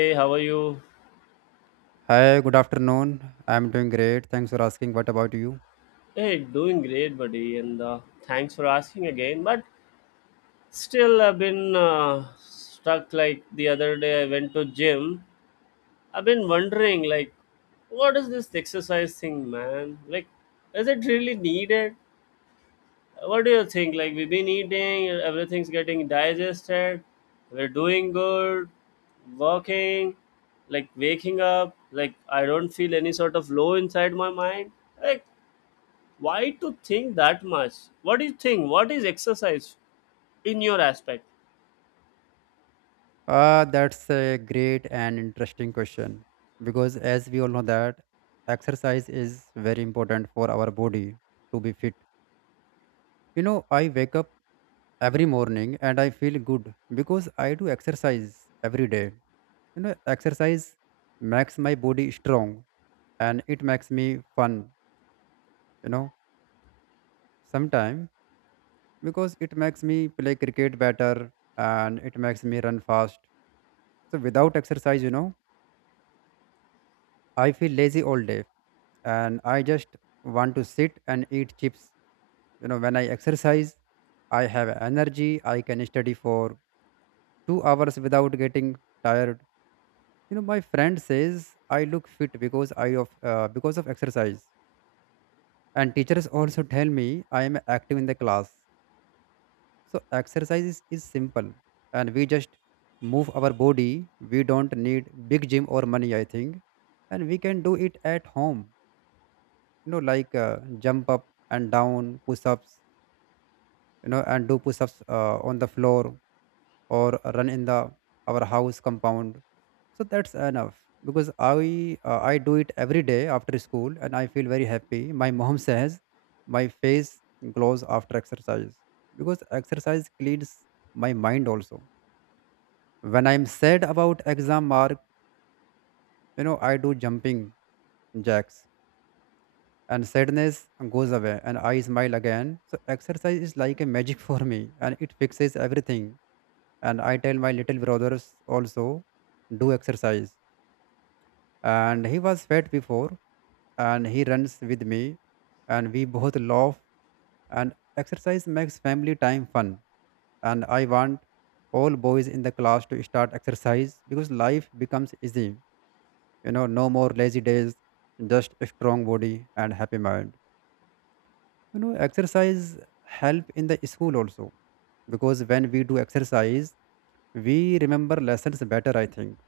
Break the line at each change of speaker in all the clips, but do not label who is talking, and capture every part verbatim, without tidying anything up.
Hey, how are you?
Hi, good afternoon. I'm doing great. Thanks for asking. What about you?
Hey, doing great, buddy, and uh, thanks for asking again. But still, I've been uh, stuck. Like the other day, I went to gym. I've been wondering, like, what is this exercise thing, man? Like, is it really needed? What do you think? Like, we've been eating, everything's getting digested, we're doing good, walking, like waking up. Like, I don't feel any sort of low inside my mind. Like, why to think that much? What do you think? What is exercise in your aspect?
Uh, that's a great and interesting question because as we all know that exercise is very important for our body to be fit. You know, I wake up every morning and I feel good because I do exercise every day. You know, exercise makes my body strong and it makes me fun, you know. Sometimes because it makes me play cricket better and it makes me run fast. So without exercise, you know, I feel lazy all day and I just want to sit and eat chips. You know, when I exercise, I have energy, I can study for two hours without getting tired. You know, my friend says I look fit because I of uh, because of exercise, and teachers also tell me I am active in the class. So exercise is, is simple and we just move our body. We don't need big gym or money, I think. And we can do it at home, you know, like uh, jump up and down, push ups, you know, and do push ups uh, on the floor or run in the our house compound. So that's enough because I uh, I do it every day after school and I feel very happy. My mom says my face glows after exercise because exercise cleans my mind also when I'm sad about exam mark. You know, I do jumping jacks and sadness goes away and I smile again. So exercise is like a magic for me and it fixes everything. And I tell my little brothers also, do exercise. And he was fat before and he runs with me and we both laugh. And exercise makes family time fun. And I want all boys in the class to start exercise because life becomes easy, you know, no more lazy days, just a strong body and happy mind. You know, exercise help in the school also, because when we do exercise we remember lessons better, I think,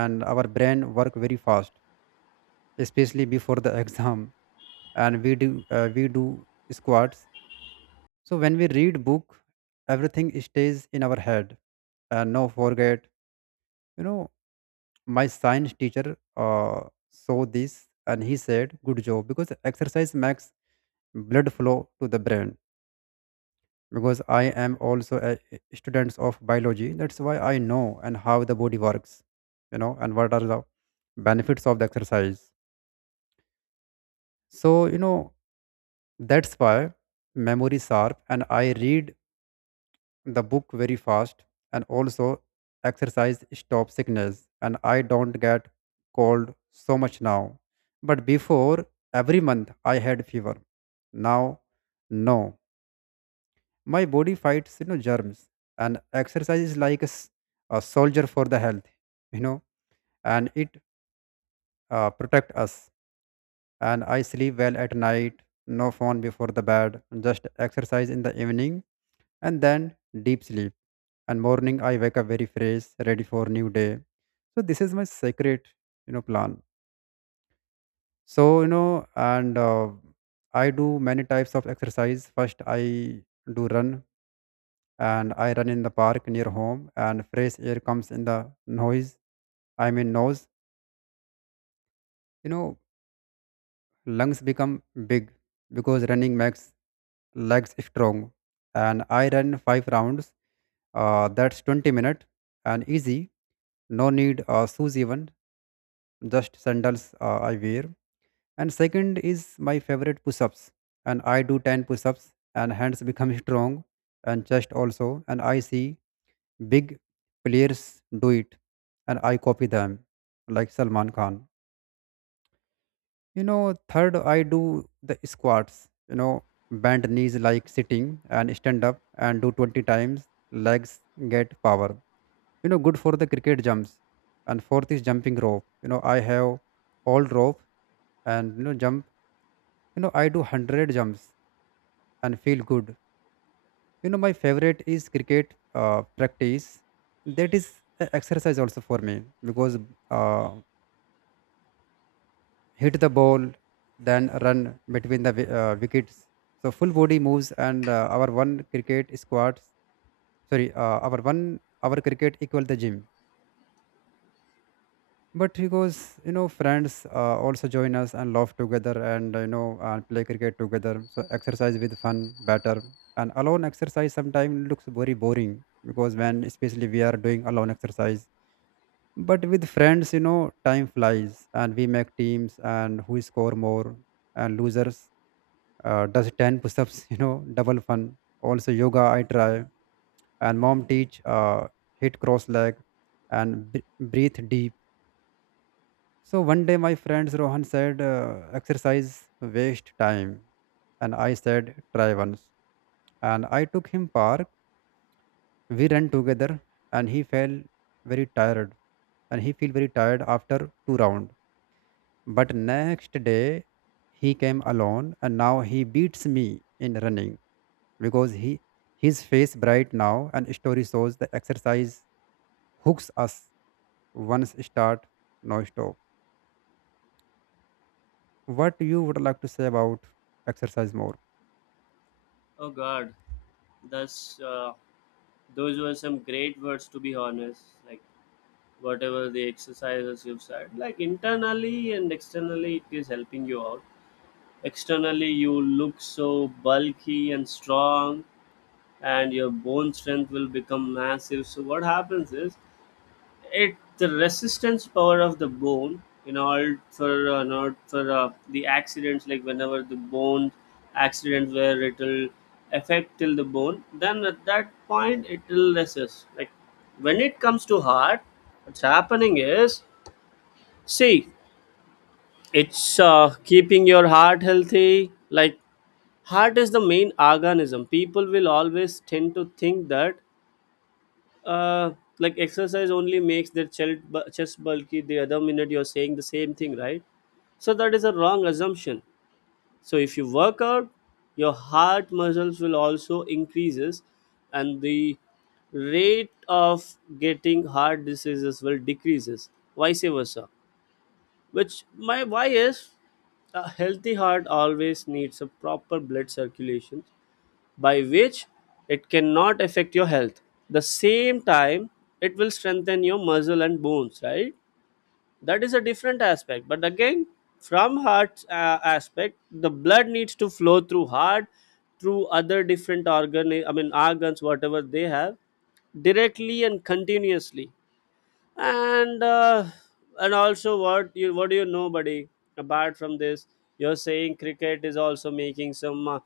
and our brain work very fast, especially before the exam. And we do uh, we do squats, so when we read book, everything stays in our head and no forget. You know, my science teacher uh, saw this and he said good job because exercise makes blood flow to the brain. Because I am also a student of biology, that's why I know and how the body works, you know, and what are the benefits of the exercise. So you know, that's why memory sharp and I read the book very fast. And also exercise stop sickness and I don't get cold so much now, but before every month I had fever. Now no. My body fights, you know, germs, and exercise is like a, s- a soldier for the health, you know, and it uh, protect us. And I sleep well at night, no phone before the bed, just exercise in the evening, and then deep sleep. And morning I wake up very fresh, ready for new day. So this is my secret, you know, plan. So you know, and uh, I do many types of exercise. First, I do run and I run in the park near home and fresh air comes in the noise. I mean nose. You know, lungs become big because running makes legs strong. And I run five rounds. Uh, that's twenty minute and easy. No need uh, shoes even. Just sandals uh, I wear. And second is my favorite push-ups. And I do ten push-ups and hands become strong and chest also. And I see big players do it, and I copy them, like Salman Khan. You know, third, I do the squats, you know, bend knees like sitting and stand up and do twenty times, legs get power. You know, good for the cricket jumps. And fourth is jumping rope. You know, I have all rope and you know jump, you know, I do one hundred jumps and feel good. You know, my favorite is cricket uh, practice. That is a exercise also for me because, uh, hit the ball, then run between the wi- uh, wickets. So full body moves and uh, our one cricket squad, sorry, uh, our one our cricket equal the gym. But because you know friends uh, also join us and laugh together and you know and play cricket together. So exercise with fun better, and alone exercise sometimes looks very boring because when especially we are doing alone exercise. But with friends, you know, time flies and we make teams and who score more, and losers uh, does ten push ups, you know, double fun. Also, yoga I try and mom teach uh, hit cross leg and b- breathe deep. So one day my friends Rohan said, uh, exercise waste time. And I said, try once. And I took him park. We ran together and he felt very tired and he feel very tired after two round. But next day he came alone and now he beats me in running because he his face bright now, and story shows the exercise hooks us once start, no stop. What you would like to say about exercise more?
Oh God, that's uh, those were some great words, to be honest. Like, whatever the exercises you've said, like internally and externally, it is helping you out. Externally, you look so bulky and strong, and your bone strength will become massive. So what happens is, it the resistance power of the bone in order for uh, in order for uh, the accidents, like whenever the bone accident where it'll affect till the bone, then at that point it will resist. Like, when it comes to heart, what's happening is, see, it's uh, keeping your heart healthy. Like, heart is the main organism. People will always tend to think that uh like exercise only makes their chest bu- chest bulky, the other minute you're saying the same thing, right? So that is a wrong assumption. So if you work out, your heart muscles will also increases, and the rate of getting heart diseases will decreases, vice versa. Which my why is, a healthy heart always needs a proper blood circulation, by which it cannot affect your health. The same time, it will strengthen your muscle and bones, right? That is a different aspect. But again, from heart uh, aspect, the blood needs to flow through heart, through other different organ, I mean organs, whatever they have, directly and continuously, and uh, and also what you what do you know, buddy, apart from this, you're saying cricket is also making some uh,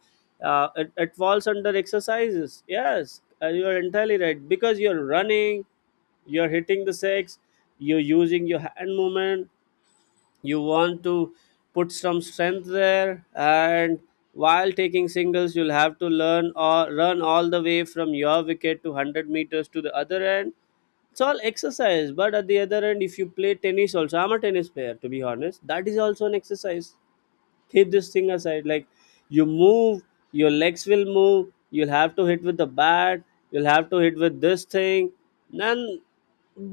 uh, it, it falls under exercises. Yes, uh, you're entirely right, because you're running, you're hitting the six, you're using your hand movement, you want to put some strength there, and while taking singles you'll have to learn or run one hundred all the way from your wicket to one hundred meters to the other end. It's all exercise. But at the other end, if you play tennis also, I'm a tennis player, to be honest, that is also an exercise. Keep this thing aside. Like, you move, your legs will move, you'll have to hit with the bat, you'll have to hit with this thing, then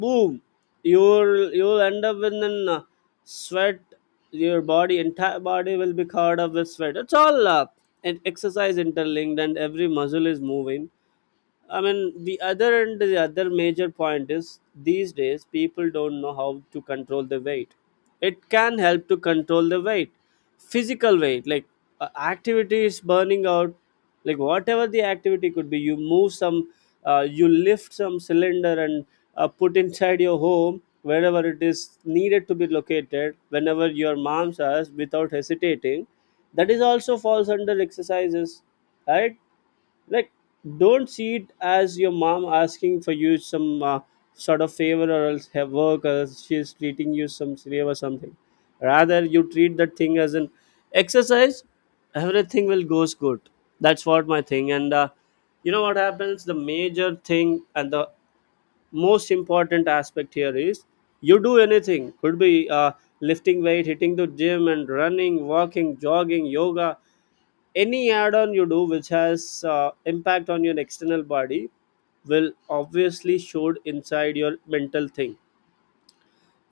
boom, you'll you'll end up in an uh, sweat, your body, entire body will be covered up with sweat. It's all uh, an exercise interlinked and every muscle is moving. I mean, the other and the other major point is these days people don't know how to control the weight. It can help to control the weight, physical weight, like uh, activity is burning out, like whatever the activity could be. You move some, uh, you lift some cylinder and uh, put inside your home wherever it is needed to be located, whenever your mom says without hesitating. That is also falls under exercises, right? Like, don't see it as your mom asking for you some uh, sort of favor or else have work or else she's treating you some slave or something. Rather you treat that thing as an exercise, everything will goes good. That's what my thing. And uh, you know what happens, the major thing and the most important aspect here is, you do anything, could be uh, lifting weight, hitting the gym and running, walking, jogging, yoga. Any add-on you do which has uh, impact on your external body will obviously showed inside your mental thing.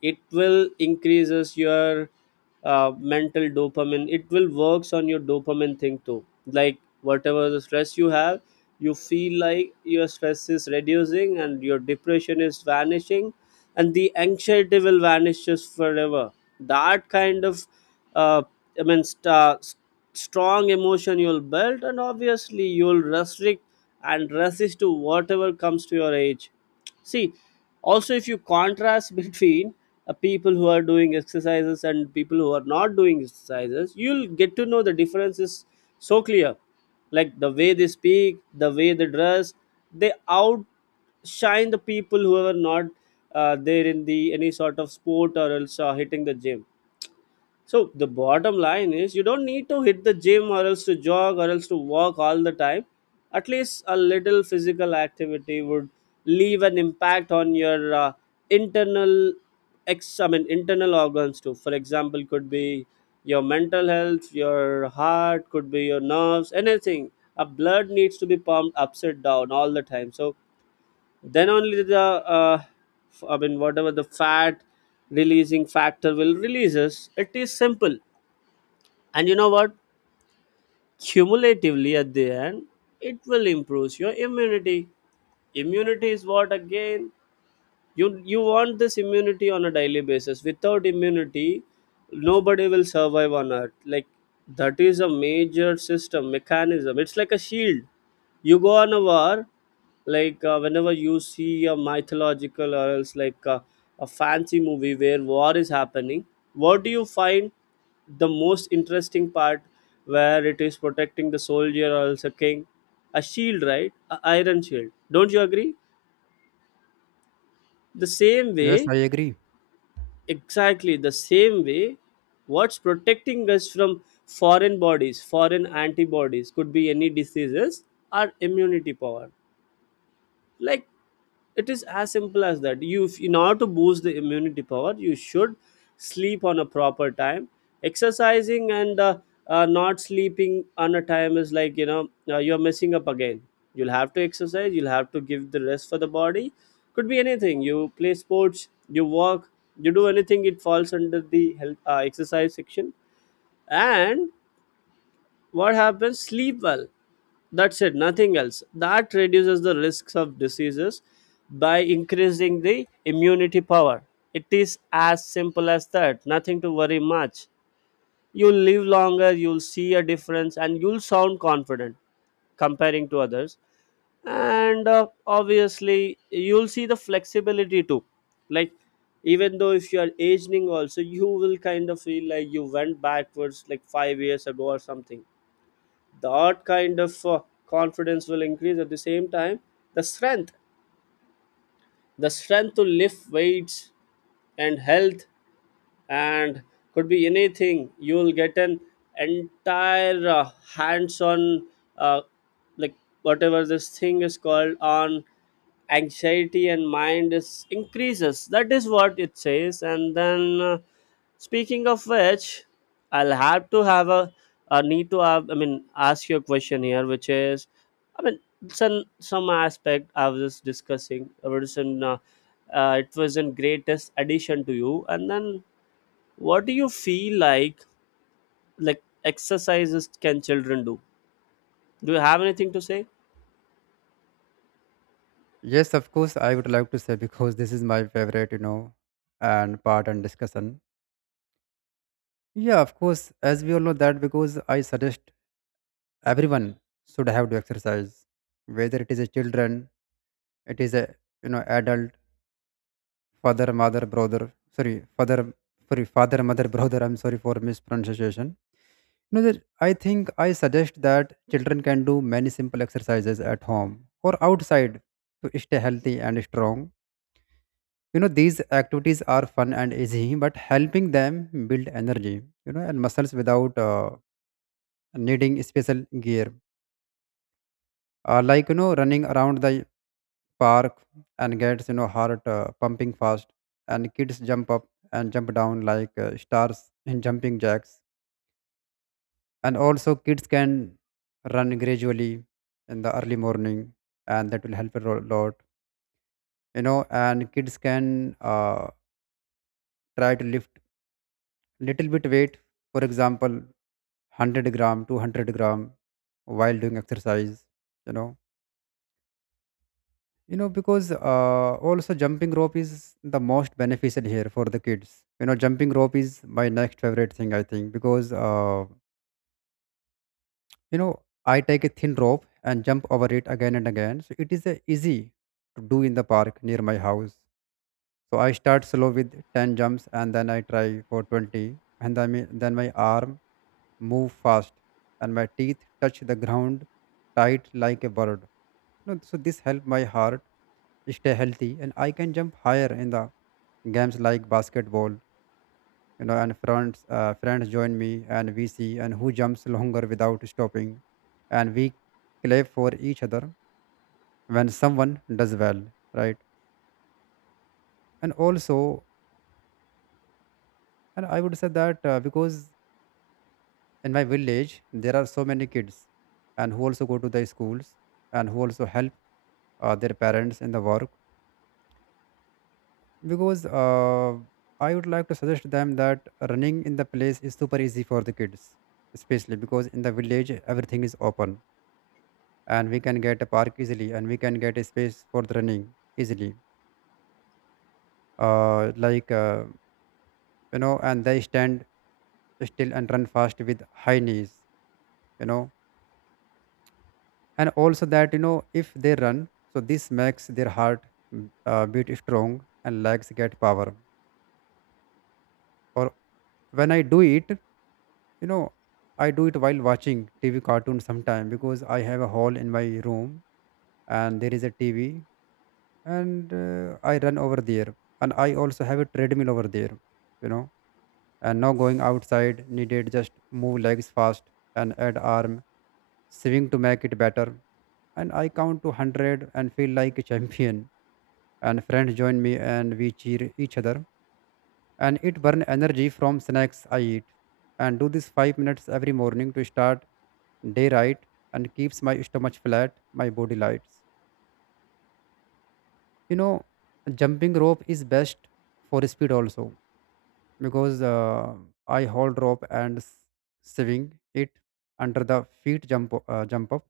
It will increases your uh, mental dopamine. It will works on your dopamine thing too. Like, whatever the stress you have, you feel like your stress is reducing and your depression is vanishing, and the anxiety will vanishes forever. That kind of uh, i mean st- strong emotion you'll build, and obviously you'll restrict and resist to whatever comes to your age. See, also if you contrast between uh, people who are doing exercises and people who are not doing exercises, you'll get to know the difference is so clear, like the way they speak, the way they dress. They out shine the people who are not uh, there in the any sort of sport or else uh, hitting the gym. So the bottom line is, you don't need to hit the gym or else to jog or else to walk all the time. At least a little physical activity would leave an impact on your uh, internal ex I mean internal organs too. For example, could be your mental health, your heart, could be your nerves, anything. A blood needs to be pumped upside down all the time. So then only the uh, f- i mean whatever the fat releasing factor will releases. It is simple. And you know what, cumulatively at the end, it will improve your immunity. Immunity is what again, you you want this immunity on a daily basis. Without immunity, nobody will survive on earth. Like, that is a major system mechanism. It's like a shield. You go on a war, like uh, whenever you see a mythological or else like uh, a fancy movie where war is happening, what do you find the most interesting part, where it is protecting the soldier or else a king? A shield, right? A iron shield. Don't you agree? The same
Yes,
way,
I agree.
exactly the same way, what's protecting us from foreign bodies, foreign antibodies, could be any diseases, are immunity power. Like, it is as simple as that. You, if- in order to boost the immunity power, you should sleep on a proper time. Exercising and uh, uh, not sleeping on a time is like, you know, uh, you're messing up again. You'll have to exercise, you'll have to give the rest for the body. Could be anything, you play sports, you walk, you do anything, it falls under the health uh, exercise section. And what happens, sleep well. That's it, nothing else. That reduces the risks of diseases by increasing the immunity power. It is as simple as that, nothing to worry much. You'll live longer, you'll see a difference, and you'll sound confident comparing to others. And uh, obviously, you'll see the flexibility too. Like, even though if you are aging, also, you will kind of feel like you went backwards like five years ago or something. That kind of uh, confidence will increase. At the same time, the strength, the strength to lift weights, and health, and could be anything, you will get an entire uh, hands on uh, like whatever this thing is called on. Anxiety and mind is increases, that is what it says. And then uh, speaking of which, I'll have to have a, a need to have, I mean ask you a question here, which is, I mean, some some aspect I was just discussing. I was in, uh, uh, it was in greatest addition to you, and then what do you feel like like exercises can children do? Do you have anything to say?
Yes, of course I would like to say because this is my favorite, you know, and part and discussion. Yeah, of course, as we all know that because I suggest everyone should have to exercise, whether it is a children it is a you know adult, father mother brother, sorry father sorry father mother brother, I'm sorry for mispronunciation. You know that I think I suggest that children can do many simple exercises at home or outside to stay healthy and strong. You know, these activities are fun and easy but helping them build energy, you know, and muscles without uh, needing special gear, uh, like you know running around the park and gets you know heart uh, pumping fast. And kids jump up and jump down like uh, stars in jumping jacks. And also kids can run gradually in the early morning and that will help a ro- lot, you know. And kids can uh, try to lift little bit weight, for example one hundred gram two hundred gram, while doing exercise, you know. You know, because uh, also jumping rope is the most beneficial here for the kids. You know, jumping rope is my next favorite thing, I think, because, uh, you know, I take a thin rope and jump over it again and again. So it is uh, easy to do in the park near my house. So I start slow with ten jumps and then I try for twenty. And then, my- then my arm move fast and my teeth touch the ground tight like a bird. You know, so this help my heart stay healthy and I can jump higher in the games like basketball. You know, and friends uh, friends join me and we see and who jumps longer without stopping, and we clap for each other when someone does well, right. And also, and I would say that uh, because in my village there are so many kids and who also go to the schools and who also help uh, their parents in the work, because uh, I would like to suggest them that running in the place is super easy for the kids, especially because in the village everything is open and we can get a park easily and we can get a space for the running easily, uh, like uh, you know, and they stand still and run fast with high knees. You know, and also that you know if they run, so this makes their heart mm, uh, beat strong and legs get power. Or when I do it, you know, I do it while watching T V cartoon sometime because I have a hall in my room and there is a T V, and uh, I run over there. And I also have a treadmill over there, you know. And now going outside needed just move legs fast and add arm, swing to make it better. And I count to one hundred and feel like a champion. And friends join me and we cheer each other. And it burn energy from snacks I eat. And do this five minutes every morning to start day right, and keeps my stomach flat, my body lights. You know, jumping rope is best for speed also because, uh, I hold rope and s- swing it under the feet jump o- uh, jump up,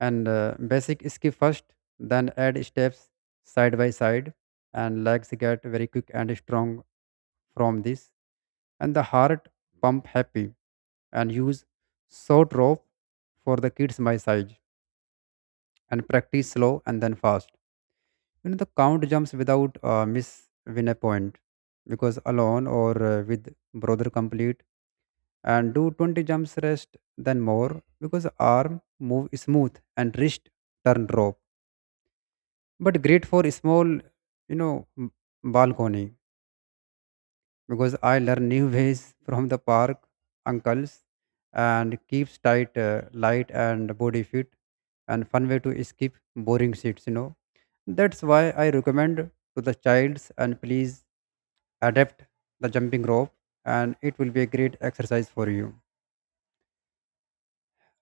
and uh, basic skip first, then add steps side by side, and legs get very quick and strong from this, and the heart pump happy. And use short rope for the kids my size and practice slow and then fast. You know the count jumps without uh, miss win a point because alone or uh, with brother complete and do twenty jumps rest then more because arm move smooth and wrist turn rope but great for small you know m- balcony because I learn new ways from the park uncles and keeps tight uh, light and body fit and fun way to skip boring seats you know That's why I recommend to the childs and please adapt the jumping rope and it will be a great exercise for you.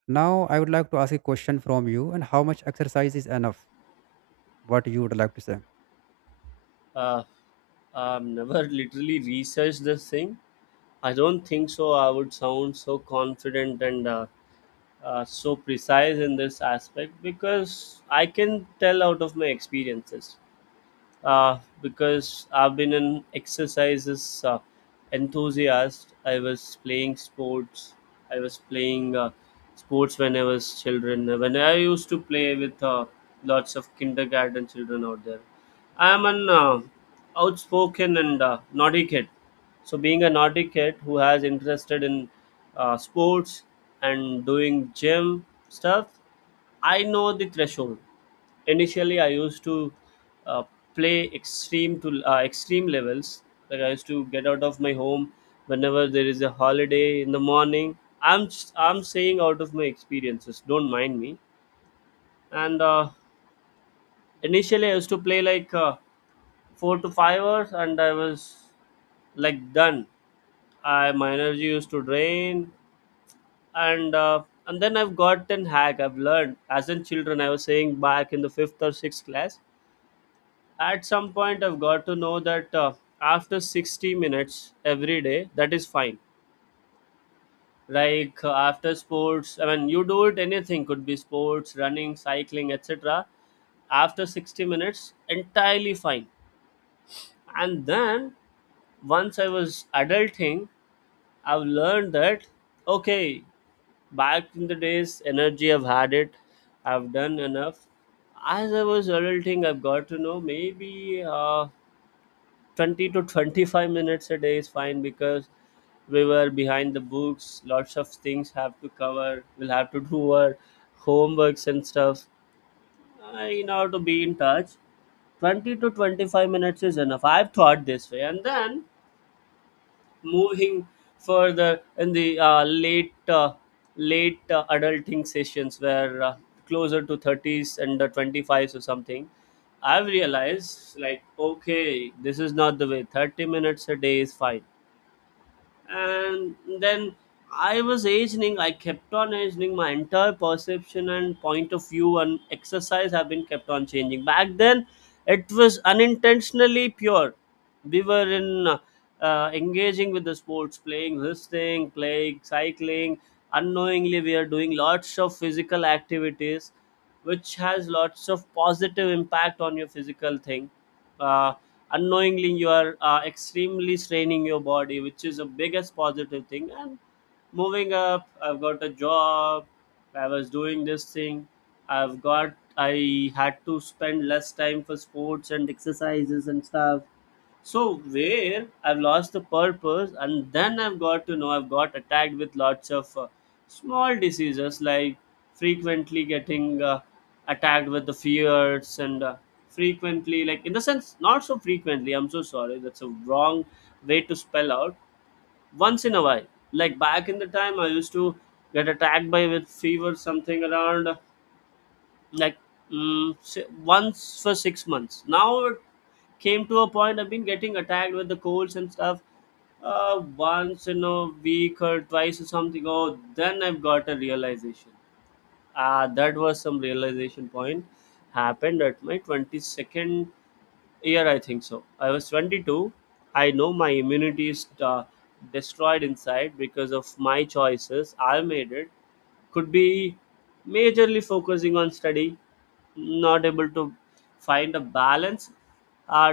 Now, I would like to ask a question from you, and how much exercise is enough? What you would like to say?
uh, I've never literally researched this thing. I don't think so I would sound so confident and uh, uh, so precise in this aspect, because I can tell out of my experiences. uh, because I've been an exercises uh, enthusiast. I was playing sports. I was playing uh, sports when I was children. When I used to play with uh, lots of kindergarten children out there. I am an uh, outspoken and uh, naughty kid. So being a naughty kid who has interested in uh, sports and doing gym stuff, I know the threshold. Initially, I used to uh, play extreme to uh, extreme levels. Like I used to get out of my home whenever there is a holiday in the morning. I'm s- I'm saying out of my experiences. Don't mind me. And uh, initially, I used to play like uh, four to five hours, and I was like done. I my energy used to drain, and uh, and then I've gotten hack. I've learned as in children. I was saying back in the fifth or sixth class. At some point, I've got to know that uh, after sixty minutes every day, that is fine. Like uh, after sports, I mean, you do it anything, could be sports, running, cycling, et cetera. After sixty minutes, entirely fine. And then once I was adulting, I've learned that okay, back in the days, energy I've had it, I've done enough. As I was adulting, I've got to know maybe uh, twenty to twenty-five minutes a day is fine because we were behind the books, lots of things have to cover, we'll have to do our homeworks and stuff uh, in order to be in touch. twenty to twenty-five minutes is enough, I've thought this way. And then moving further in the uh, late uh, late uh, adulting sessions where, uh, closer to thirties and uh, twenty-fives or something, I've realized like, okay, this is not the way, thirty minutes a day is fine. And then I was aging, I kept on aging, my entire perception and point of view and exercise have been kept on changing. Back then it was unintentionally pure. We were in uh, uh, engaging with the sports, playing this thing, playing cycling. Unknowingly we are doing lots of physical activities, which has lots of positive impact on your physical thing. uh, Unknowingly you are uh, extremely straining your body, which is the biggest positive thing. And moving up, I've got a job, I was doing this thing, i've got I had to spend less time for sports and exercises and stuff. So, where I've lost the purpose, and then I've got to know I've got attacked with lots of uh, small diseases, like frequently getting uh, attacked with the fears, and uh, frequently, like, in the sense, not so frequently. I'm so sorry. That's a wrong way to spell out. Once in a while, like back in the time, I used to get attacked by with fever, something around. uh, like mm, si- Once for six months. Now it came to a point I've been getting attacked with the colds and stuff uh, once in a week or twice or something. Oh, then I've got a realization. Ah, that was some realization point, happened at my twenty-second year, I think so. I was twenty-two. I know my immunity is uh, destroyed inside because of my choices I made. It could be majorly focusing on study, not able to find a balance. i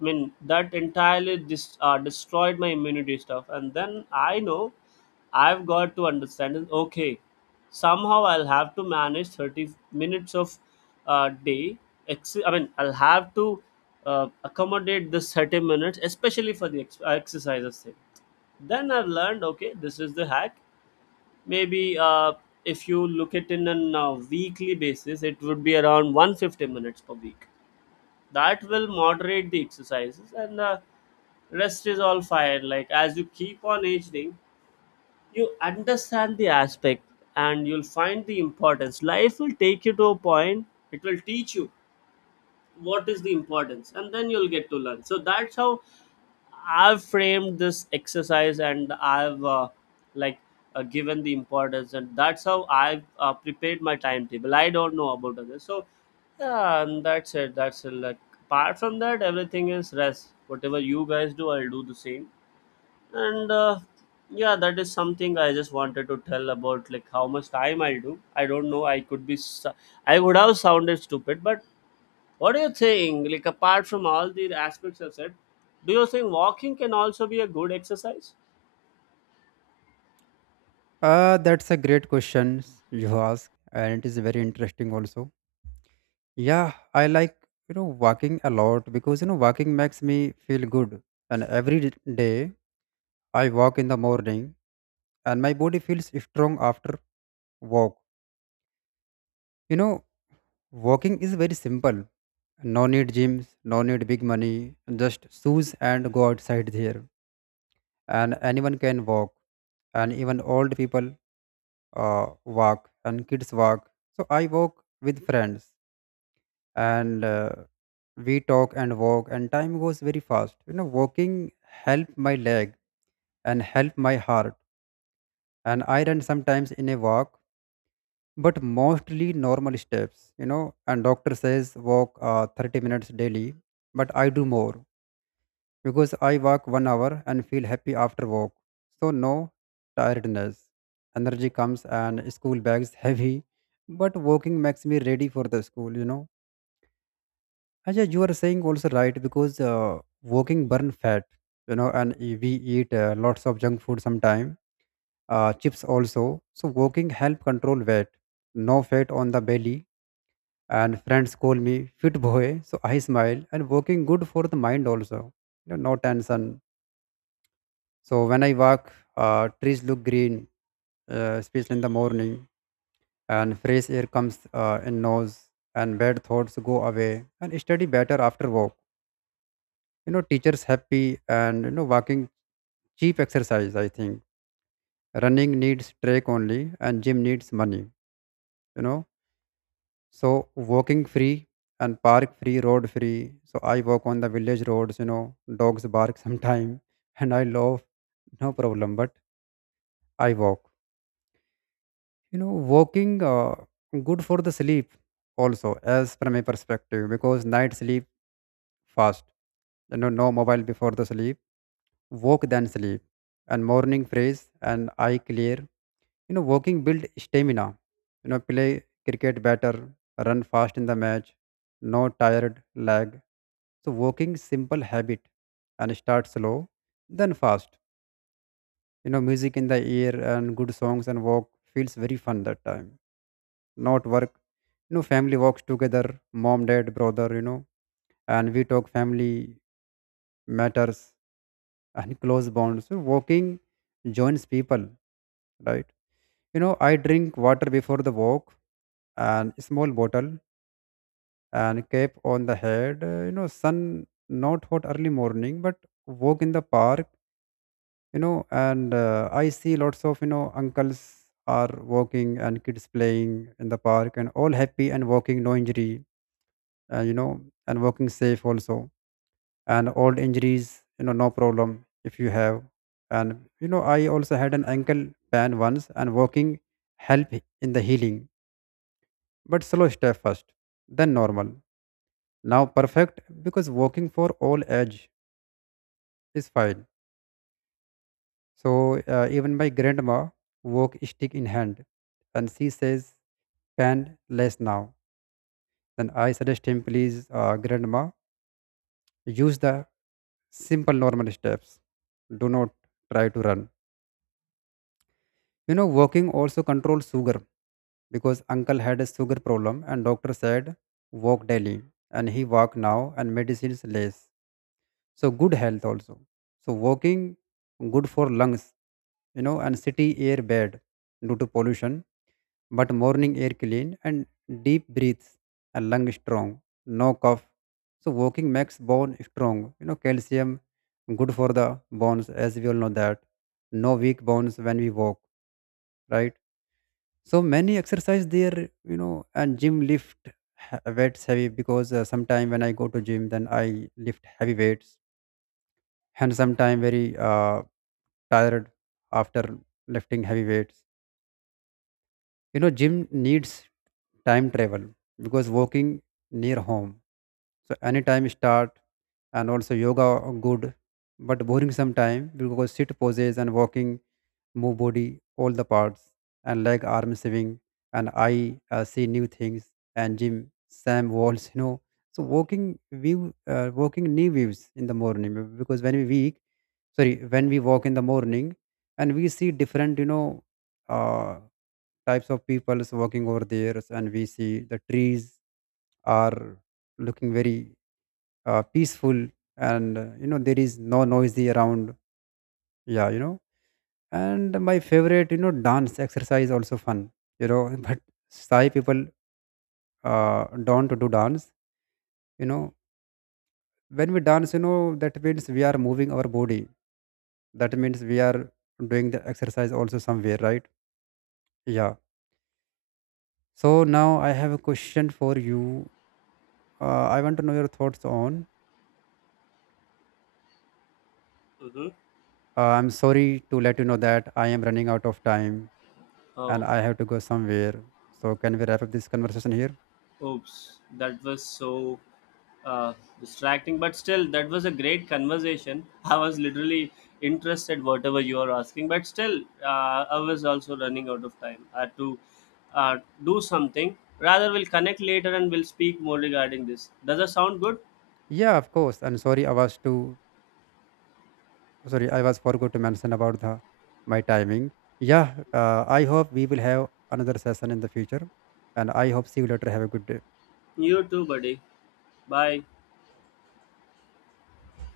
mean that entirely dis- uh, destroyed my immunity stuff. And then I know, I've got to understand, is, okay, somehow I'll have to manage thirty minutes of uh, day, ex- i mean I'll have to uh, accommodate this thirty minutes, especially for the ex- uh, exercises thing. Then I've learned, okay, this is the hack. Maybe uh, if you look at in an uh, weekly basis, it would be around one hundred fifty minutes per week. That will moderate the exercises, and uh, rest is all fine. Like, as you keep on aging, you understand the aspect, and you'll find the importance. Life will take you to a point, it will teach you what is the importance, and then you'll get to learn. So that's how I've framed this exercise, and I've uh, like uh, given the importance, and that's how I've uh, prepared my timetable. I don't know about others, so, yeah, and that's it. That's it. Like, apart from that, everything is rest. Whatever you guys do, I'll do the same. And uh, yeah, that is something I just wanted to tell about, like how much time I'll do. I don't know. I could be. Su- I would have sounded stupid, but what do you think? Like, apart from all the aspects I've said, do you think walking can also be a good exercise?
Uh, that's a great question you ask, and it is very interesting also. Yeah, I like, you know, walking a lot because, you know, walking makes me feel good. And every d- day I walk in the morning and my body feels strong after walk. You know, walking is very simple. No need gyms, no need big money, just shoes and go outside there, and anyone can walk, and even old people uh, walk and kids walk. So I walk with friends, and uh, we talk and walk and time goes very fast. You know, walking help my leg and help my heart, and I run sometimes in a walk, but mostly normal steps. You know, and doctor says walk uh, thirty minutes daily, but I do more because I walk one hour and feel happy after walk. So no tiredness. Energy comes and school bags heavy, but walking makes me ready for the school. You know, Ajay, you are saying also right because uh, walking burn fat. You know, and e- we eat uh, lots of junk food sometime, uh, chips also. So walking help control weight. No fat on the belly. And friends call me fit boy, so I smile. And walking good for the mind also. You know, no tension. So when I walk, uh, trees look green, uh, especially in the morning, and fresh air comes uh, in nose, and bad thoughts go away, and study better after walk. You know, teachers happy, and you know, walking cheap exercise. I think running needs track only, and gym needs money. You know, so walking free, and park free, road free. So I walk on the village roads. You know, dogs bark sometime, and I love, no problem, but I walk. You know, walking uh, good for the sleep also, as from my perspective, because night sleep fast. You know, no mobile before the sleep. Walk then sleep, and morning fresh and eye clear. You know, walking build stamina. You know, play cricket better, run fast in the match, no tired leg. So walking simple habit, and start slow then fast. You know, music in the ear and good songs and walk feels very fun that time, not work. You know, family walks together, mom, dad, brother. You know, and we talk family matters and close bonds. So walking joins people, right? You know, I drink water before the walk, and small bottle, and cap on the head. Uh, you know, sun not hot early morning, but walk in the park. You know, and uh, I see lots of, you know, uncles are walking and kids playing in the park, and all happy, and walking no injury. Uh, you know, and walking safe also. And old injuries, you know, no problem if you have. And you know, I also had an ankle pan once, and walking help in the healing, but slow step first, then normal. Now perfect because walking for all age is fine. So uh, even my grandma walk stick in hand, and she says pan less now. Then I suggest him please, uh, grandma, use the simple normal steps. Do not try to run. You know, walking also controls sugar because uncle had a sugar problem and doctor said walk daily, and he walk now and medicines less. So good health also. So walking good for lungs, you know, and city air bad due to pollution, but morning air clean, and deep breaths and lung strong, no cough. So walking makes bone strong. You know, calcium good for the bones, as we all know that. No weak bones when we walk, right? So many exercise there. You know, and gym lift h- weights heavy because uh, sometime when I go to gym, then I lift heavy weights and sometime very uh, tired after lifting heavy weights. You know, Jim needs time travel because walking near home. So anytime start. And also yoga are good, but boring sometime because sit poses, and walking move body all the parts, and leg arm swing, and eye uh, see new things, and gym Sam walls, you know. So walking view uh, walking knee views in the morning because when we weak sorry when we walk in the morning, and we see different, you know, uh, types of people walking over there, and we see the trees are looking very uh, peaceful, and uh, you know, there is no noisy around. Yeah, you know. And my favorite, you know, dance exercise also fun, you know, but Thai people uh, don't do dance, you know. When we dance, you know, that means we are moving our body. That means we are doing the exercise also somewhere, right? Yeah. So now I have a question for you. Uh, I want to know your thoughts on.
Mm-hmm.
Uh, I'm sorry to let you know that I am running out of time, and
Oh,
I have to go somewhere. So can we wrap up this conversation here?
oops, that was so uh, distracting. But still, that was a great conversation. I was literally interested whatever you are asking. But still, uh, I was also running out of time. I had to uh, do something. Rather, we'll connect later and we'll speak more regarding this. Does that sound good?
Yeah, of course. I'm sorry I was too sorry I was forgot to mention about the my timing. Yeah, uh, I hope we will have another session in the future, and I hope see you later. Have a good day.
You too, buddy. Bye.